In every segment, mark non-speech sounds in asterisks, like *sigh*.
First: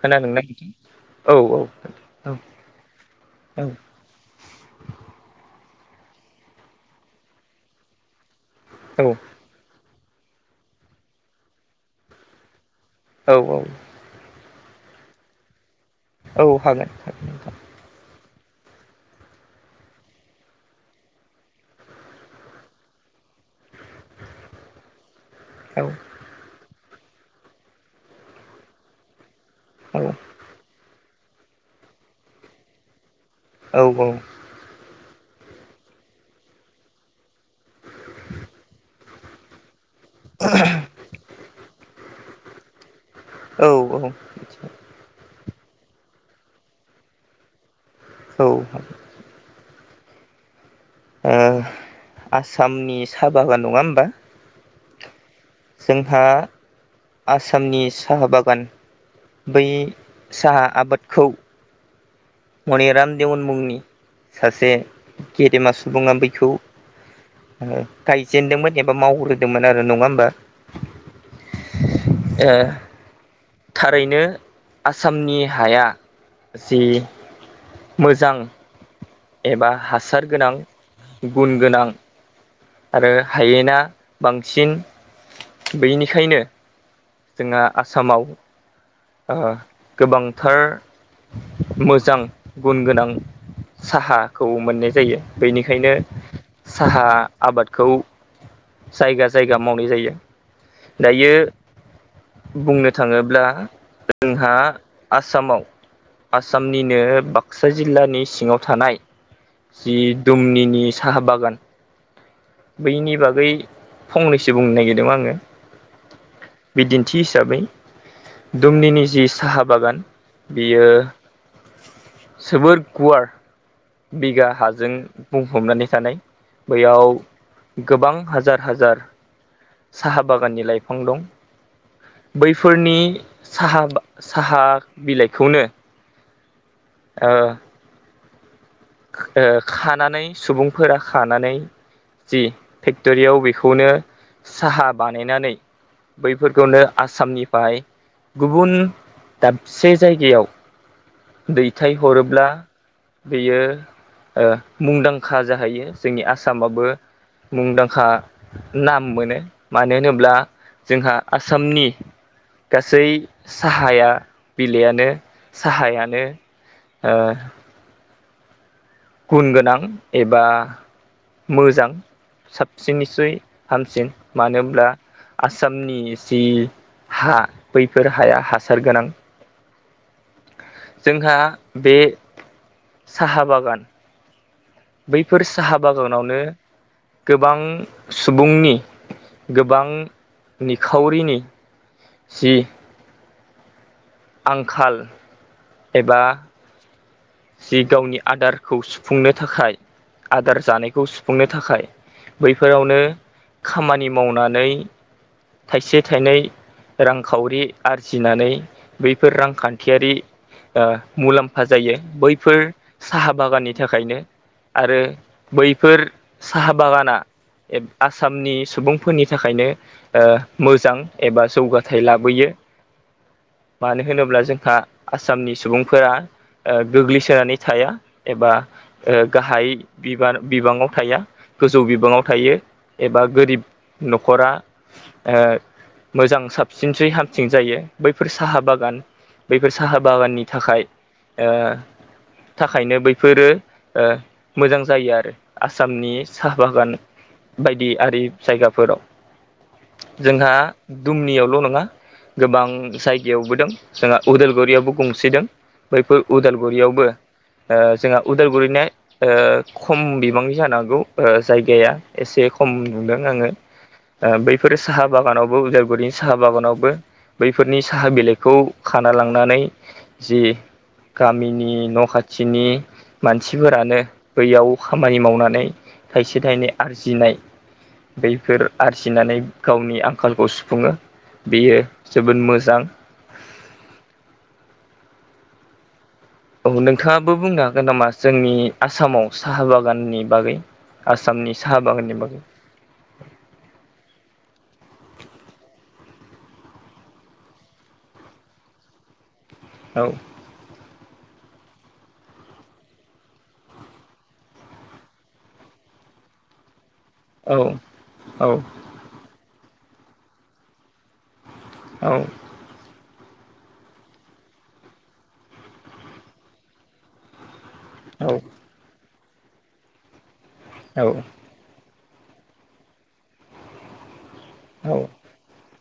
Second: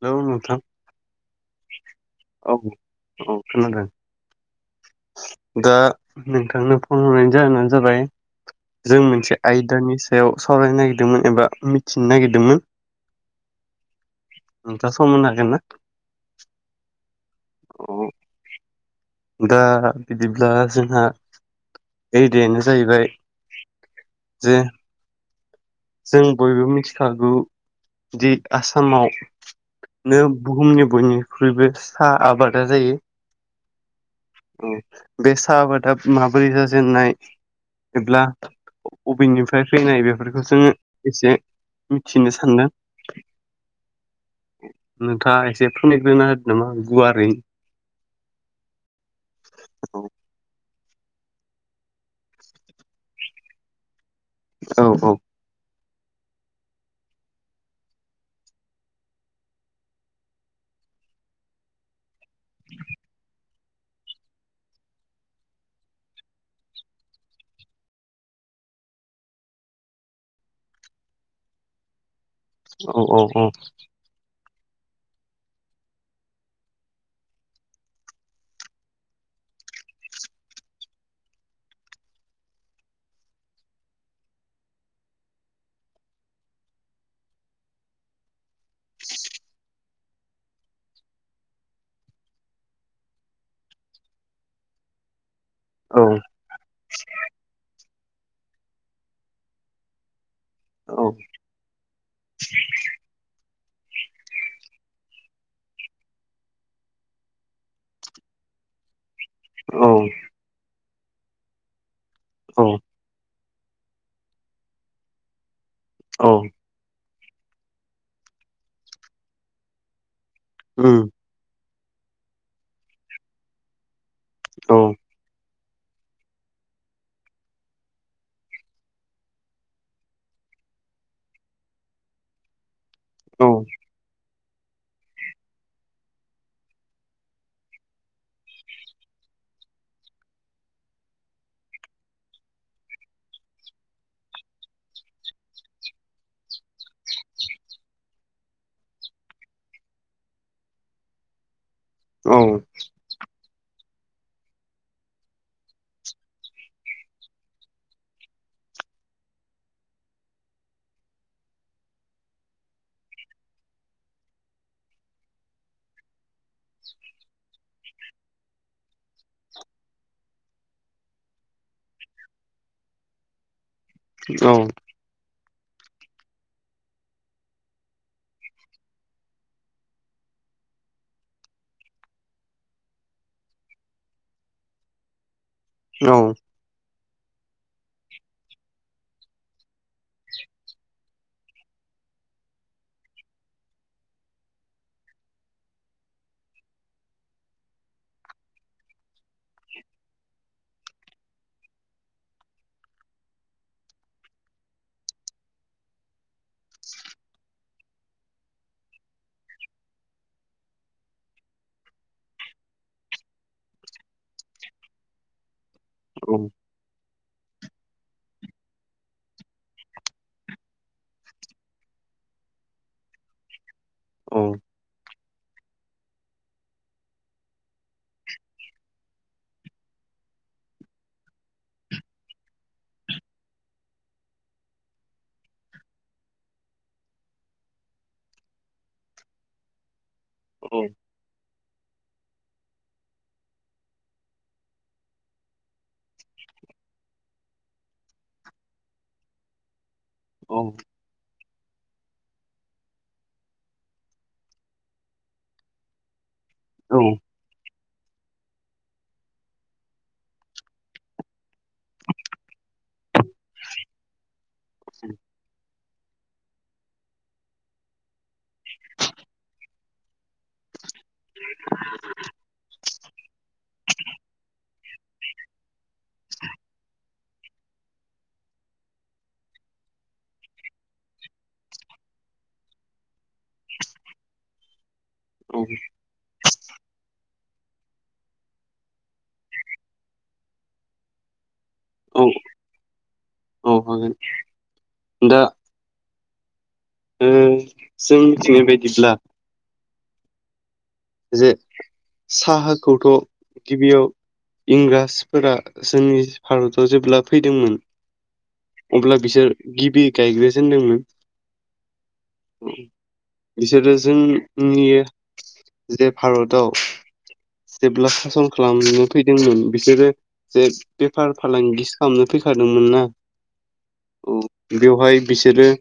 खोनादोंना नोंथां औ औ औ औ। *inaudible* खोनादों दा नोंथांनो फन हरनायनि जाहोनानो जाबाय जों मोनसे आयदानि सायाव सावरायनो नागिरदोंमोन एबा मिथिनो नागिरदोंमोन। औ औ। नोंथांङा सम होनो हागोन ना? औ हागोन हागोन नोंथां। अह। दा बिदिब्ला जोंहा आयदायानो जाहैबाय जे औ जों बयबो मिथिखागौ दि आसामाव औ नो बुहुमनि बयनिख्रुइबो साहा आबादा जायो औ औ बे साहा आबादा माबोरै जाजेननाय बेब्ला अभेननिफ्राय फैनाय बेफोरखौ जोङो एसे मिथिनो सानदों औ औ *unintelligible* नामा गुवारै औ औ औ ओ आसामनि साहा बागान नङा होमबा औ औ जोंहा आसामनि साहा बागान बै साहा आबादखौ मने राम देवन मुंनि सासे गेदेमा सुबुङा बैखौ गायजेनदोंमोन एबा मावग्रोदोंमोन आरो नङा होमबा ओ औ औ थारैनो आसामनि हाया जि मोजां एबा हासार गोनां गुन गोनां आरो हायेना बांसिन बेनिखायनो जोंहा आसामाव गोबांथार मोजां गुन गोनां साहाखौ मोननाय जायो बेनिखायनो औ साहा आबादखौ जायगा जायगा मावनाय जायो औ दायो बुंनो थाङोब्ला जोंहा आसामाव आसामनिनो बाक्सा जिल्लानि सिङाव थानाय जि दुमनिनि साहा बागान औ बैनि बागै फंनैसो बुंनो नागिरदों आङो औ थि हिसाबै दुमनिनि जि साहा बागान बियो उम जोबोर गुवार बिगा औ हाजों बुं हमनानै थानाय बैयाव गोबां हाजार हाजार साहा बागाननि लाइफां दं बैफोरनि औ साहा साहा बिलाइखौनो ओ खानानै सुबुंफोरा खानानै जि फेक्ट'रियाव बेखौनो साहा बानायनानै बैफोरखौनो आसामनिफ्राय गुबुन दाबसे जायगायाव दै फिथाइ औ हरोब्ला बेयो ओ मुंदांखा जाहैयो जोंनि आसामाबो मुंदांखा नाम मोनो मानो होनोब्ला जोंहा आसामनि गासै साहाया बिलइयानो साहायानो ओ गुन गोनां एबा मोजां साबसिननिसय हामसिन मानो हब्ला आसामनि जि हा बैफोर हाया हासार गोनां जोंहा बे साहा बागान बै बेफोर साहा औ बागानावनो गोबां सुबुंनि गोबां निखावरिनि। जे आंखाल एबा जे गावनि आदारखौ सुफुंनो थाखाय आदार जानायखौ सुफुंनो थाखाय बैफोरावनो खामानि मावनानै थाइसे थाइनै रांखावरि आरजिनानै बैफोर रांखान्थियारि ओ मुलाम्फा जायो बैफोर साहा बागाननि थाखायनो आरो बैफोर साहा बागाना आसामनि सुबुंफोरनि थाखायनो ओ‌ मोजां एबा जौगाथाय लाबोयो। मानो होनोब्ला जोंहा आसामनि सुबुंफोरा ओ गोग्लैसोनानै थाया एबा ओ गाहाय बि बिबाङाव थाया गोजौ बिबाङाव थायो एबा गोरिब न'खरा ओ मोजां साबसिनसै हामसिं जायो बैफोर हाहा बागान बैफोर साहा बागाननि थाखाय ओ थाखायनो बैफोरो ओ मोजां जायो आरो आसामनि साहा बागान। बायदि आरि जायगाफोराव जोंहा दुमनियावल' नङा गोबां साइ यावबो दं जोंहा उदालगुरि यावबो गंसे दं बैफोर उदालगुरि यावबो ओ जोंहा उदालगुरिनि ओ खम बिबांनि जानांगौ ओ जायगाया एसे खम ख'म नुदों आङो बैफोर साहा बागानावबो उदालगुरिनि साहा बागानावबो बैफोरनि साहा बिलाइखौ खाना लांनानै जि गामिनि न' खाथिनि मानसिफोरानो बैयाव खामानि मावनानै थाइसे थाइनै आरजिनाय बैफोर आरजिनानै गावनि आंखालखौ सुफुङो बेयो जोबोद मोजां मोजां। औ। औ नोंथाङाबो बुंनो हागोन नामा जोंनि आसामाव साहा बागाननि बागै? आसामनि साहा बागाननि बागै? हागोन दा ओ जों मिथिनाय बायदिब्ला औ। जे साहाखौथ' गिबियाव इंराजफोरा जोंनि भारत जेब्ला औ फैदोंमोन औ अब्ला बिसोर गिबि गायग्रो जेनदोंमोन औ। बिसोरो जों नि जे भारताव जेब्ला सासन खालामनो फैदोंमोन बिसोरो जे औ बेफार फालांगि खालामनो फैखादोंमोन ना औ औ बेवहाय बिसोरो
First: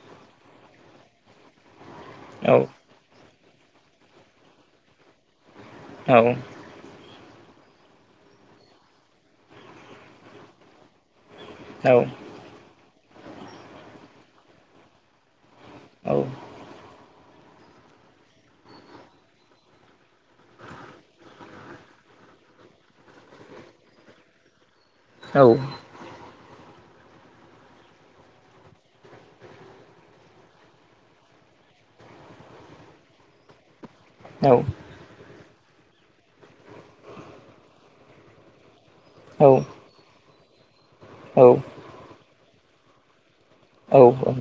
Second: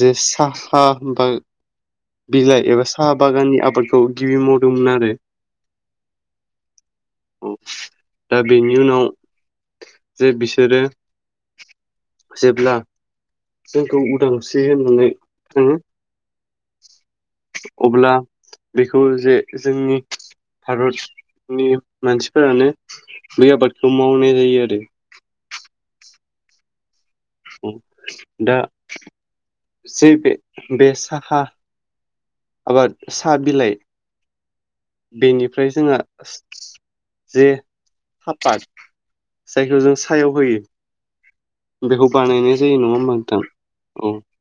जे साहा बा औ बिलाइ एबा साहा बागाननि खौ गिबि मावदोंमोन आरो औ। औ दा बेनि उनाव जे बिसोरो औ जेब्ला जोंखौ उदांस्रि मोनो थाङो। *inaudible* अब्ला बेखौ जे जोंनि भारत नि मानसिफोरानो बे आबादखौ मावनाय जायो आरो औ। दा जे बे बे साहा आबाद साहा बिलाइ औ बेनिफ्राय जोंहा जे साफाद जायखौ जों साहायाव होयो बेखौ बानायनाय जायो नङा होमबा नोंथां औ औ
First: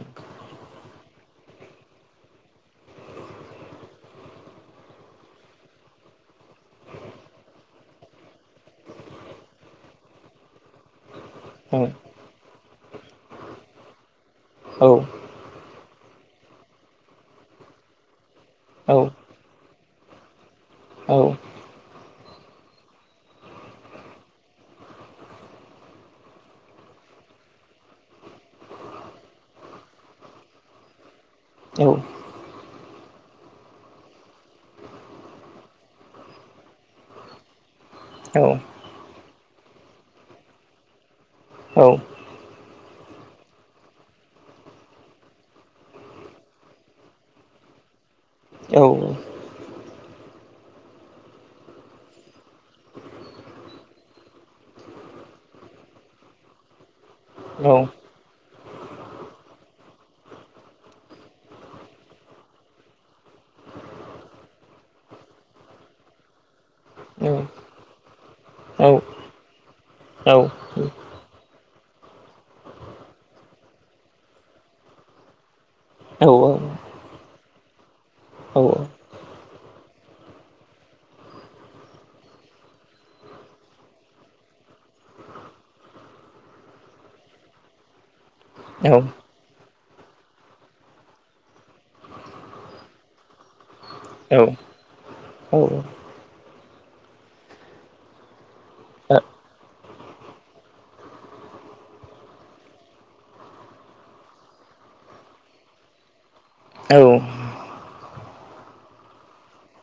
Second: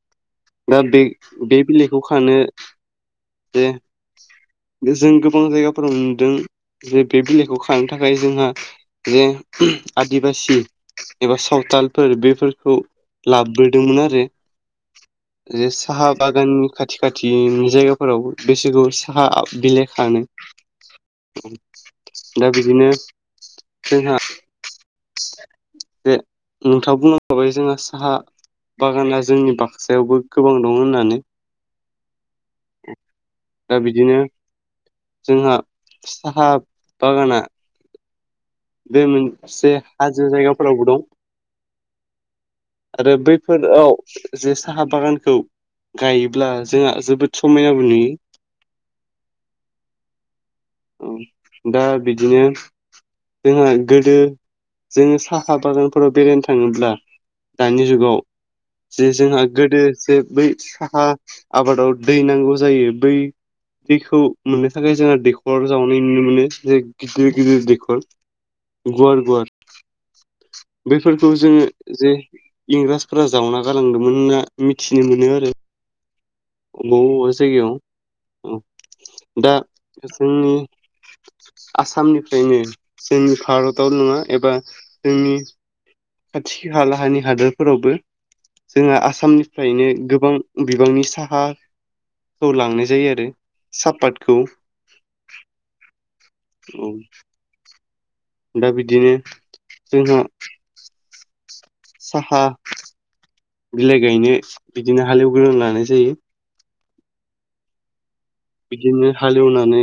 दा बे बे बिलाइखौ खानो जे जों गोबां जायगाफोराव नुदों जे बे बिलाइखौ खानो थाखाय जोंहा जे आदिबासि एबा सावथालफोर बेफोरखौ लाबोदोंमोन आरो जे साहा बागाननि खाथि खाथिनि जायगाफोरावबो बेसोरखौ साहा बिलाय खानो दा बिदिनो जोंहा लांदां जे नोंथाङा बुंलांखाबाय जोंहा साहा बागाना जोंनि बाक्सायावबो गोबां दं होननानै औ दा बिदिनो जोंहा साहा बागाना बे मोनसे हाजो जायगाफोरावबो दं लांदां आरो बैफोराव जे साहा बागानखौ गायोब्ला जोंहा जोबोद समायनाबो नुयो लांदां ओ दा बिदिनो जोंहा गोदो जोङो साहा बागानफोराव बेरायनो थाङोब्ला दानि जुगाव जे जोंहा गोदो जे बै साहा आबादाव दै नांगौ जायो बै दैखौ मोननो थाखाय जोंहा दैखौ खर जावनाय नुनो मोनो जे गिदिर गिदिर दैखर गुवार गुवार औ बेफोरखौ जोङो जे इंराजफोरा जावना गालांदोंमोन होनना मिथिनो मोनो आरो बबेबा बबेबा जायगायाव दा जोंनि आसामनिफ्रायनो जोंनि भारताव नङा एबा जोंनि खाथि खालाहानि हादोरफोरावबो जोंहा औ आसामनिफ्रायनो गोबां बिबांनि साहा हाखौ लांनाय जायो आरो सापातखौ औ औ औ दा बिदिनो जोंहा साहा बिलाइ गायनो बिदिनो हालेवगोरना लानाय जायो औ बिदिनो हालेवनानै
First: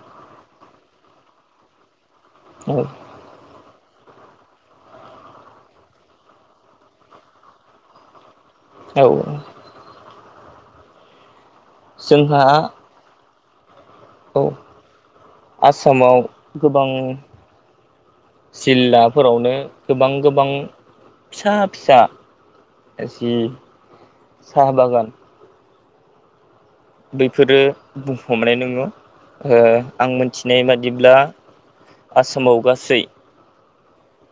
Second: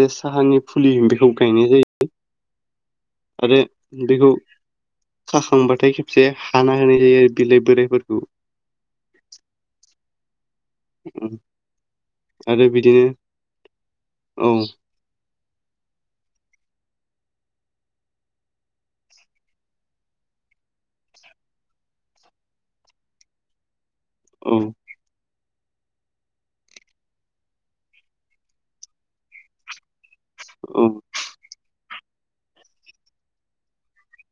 जे साहानि फुलि बेखौ गायनाय जायो औ आरो बेखौ खाखांबाथाय खेबसे हाना होनाय जायो आरो बिलाइ बोराइफोरखौ औ जोंहा आरो बिदिनो औ आसामाव गोबां जिल्लाफोरावनो गोबां गोबां फिसा फिसा एसे औ साहा बागान बैफोरो बुंफबनाय नुयो आरो आं मिथिनाय औ बादिब्ला आसामाव गासै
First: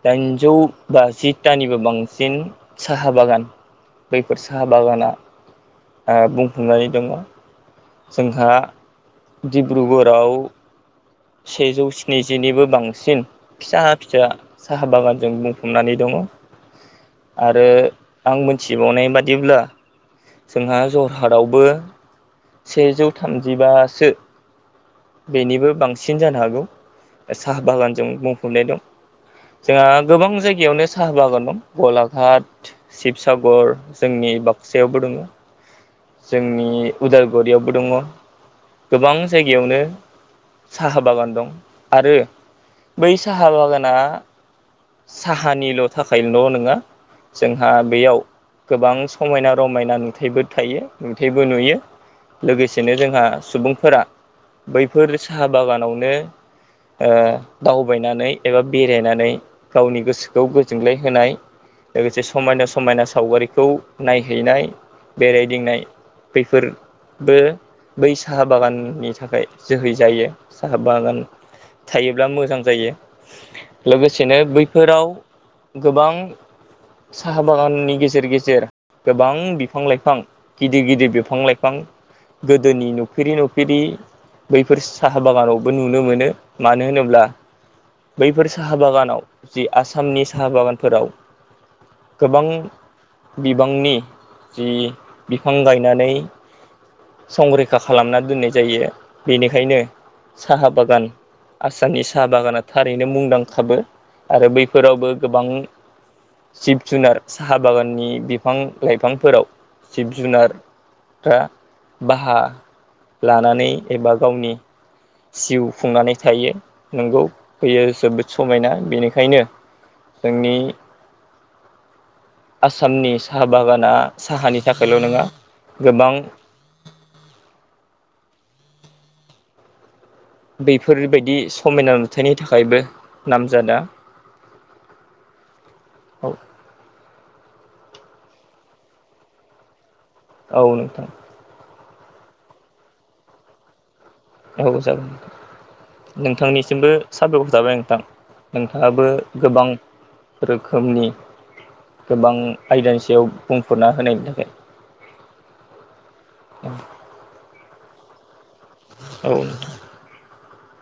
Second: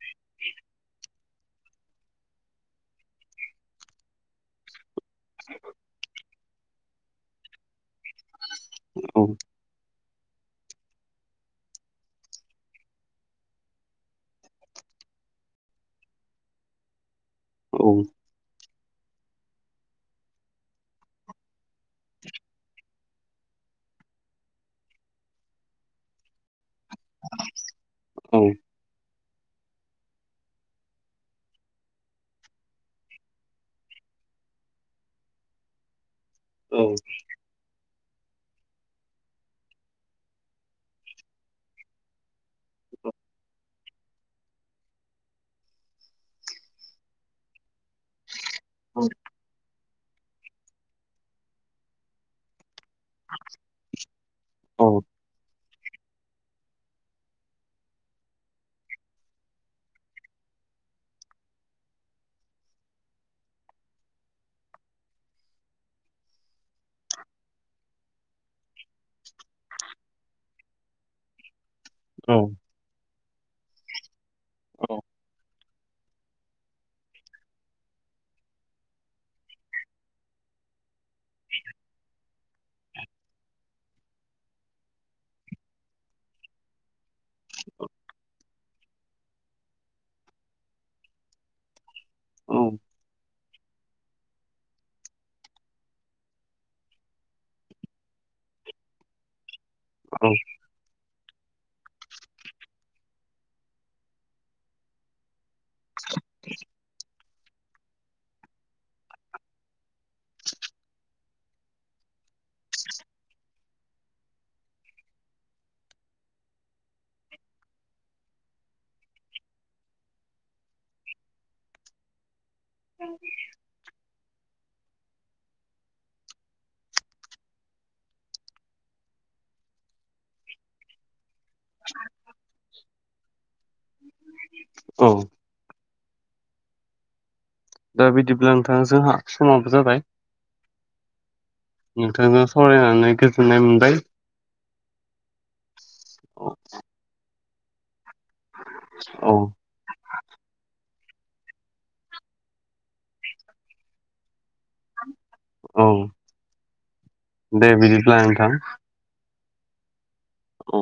दाइनजौ बाजिथानिबो बांसिन साहा बागान। बैफोर साहा बागाना ओ *inaudible* बुंफुंनानै दङ। जोंहा औ डिब्रु सेजौ स्निजिनिबो बांसिन फिसा फिसा साहा बागानजों बुंफबनानै दङ। आरो औ आं मोनथिबावनाय बादिब्ला। जोंहा जरहाटावबो सेजौ थामजिबासो बेनिबो बांसिन जानो हागौ। साहा बागानजों बुंफबनाय औ दं। जोंहा गोबां जायगायावनो साहा बागान दं गलाघाट, शिबसागर जोंनि बाग सायावबो दङ जोंनि। औ यावबो दङ गोबां जायगायावनो साहा बागान दं आरो बै साहा बागाना साहानिल' थाखायल' नङा जोंहा बेयाव गोबां समायना र मायना नुथाइबो थायो नुथाइबो नुयो, लोगोसे जेनो जोंहा सुबुंफोरा बैफोर साहा बागानावनो ओ दावबायनानै एबा बेरायनानै गावनि गोसोखौ गोजोनग्लाय होनाय लोगोसे समायना समायना सावगारिखौ नायहैनाय बेरायदिंनाय बेैफोर बो बै साहा बागाननि थाखाय जोहै जायो साहा बागान थायोब्ला मोजां जायो। लोगोसेनो बैफोराव गोबां साहा बागाननि गेजेर गेजेर गोबां बिफां-लाइफां गिदिर गिदिर बिफां-लाइफां गोदोनि नुफेरि नुफेरि बैफोर साहा बागानावबो नुनो मोनो मानो होनोब्ला बैफोर साहा बागान आव जि आसामनि साहा बागानफोराव गोबां औ बिबांनि जि बिफां गायनानै संरैखा खालामना दोननाय जायो बेनि खायनो औ साहा बागान आसामनि साहा बागाना थारैनो मुंदांखाबो। आरो बैफोरावबो गोबां जिब जुनार साहा बागाननि बिफां लाइफांफोराव जिब जुनार फ्रा बाहा लानानै एबा गावनि जिउ खुंनानै थायो नंगौ होयो जोबोद समायना। बेनिखायनो जोंनि आसामनि साहा बागाना साहानि थाखायल' नङा गोबां बेफोरबायदि समायना नुथायनि थाखायबो नाम जादा औ *inaudible* औ। दा बिदिब्ला नोंथा जोंहा समाबो जाबाय। औ नोंथां। नोंथांजों सावरायनानै गोजोननाय मोनबाय। औ जागोन औ नोंथांनिसिमबो साबायखर थाबाय नोंथां। नोंथाङाबो औ गोबां रोखोमनि। गोबां आयदानि सायाव बुंफोरना होनायनि थाखाय। औ *inaudible* दे बिदिब्ला नोंथां। औ नोंथां। औ।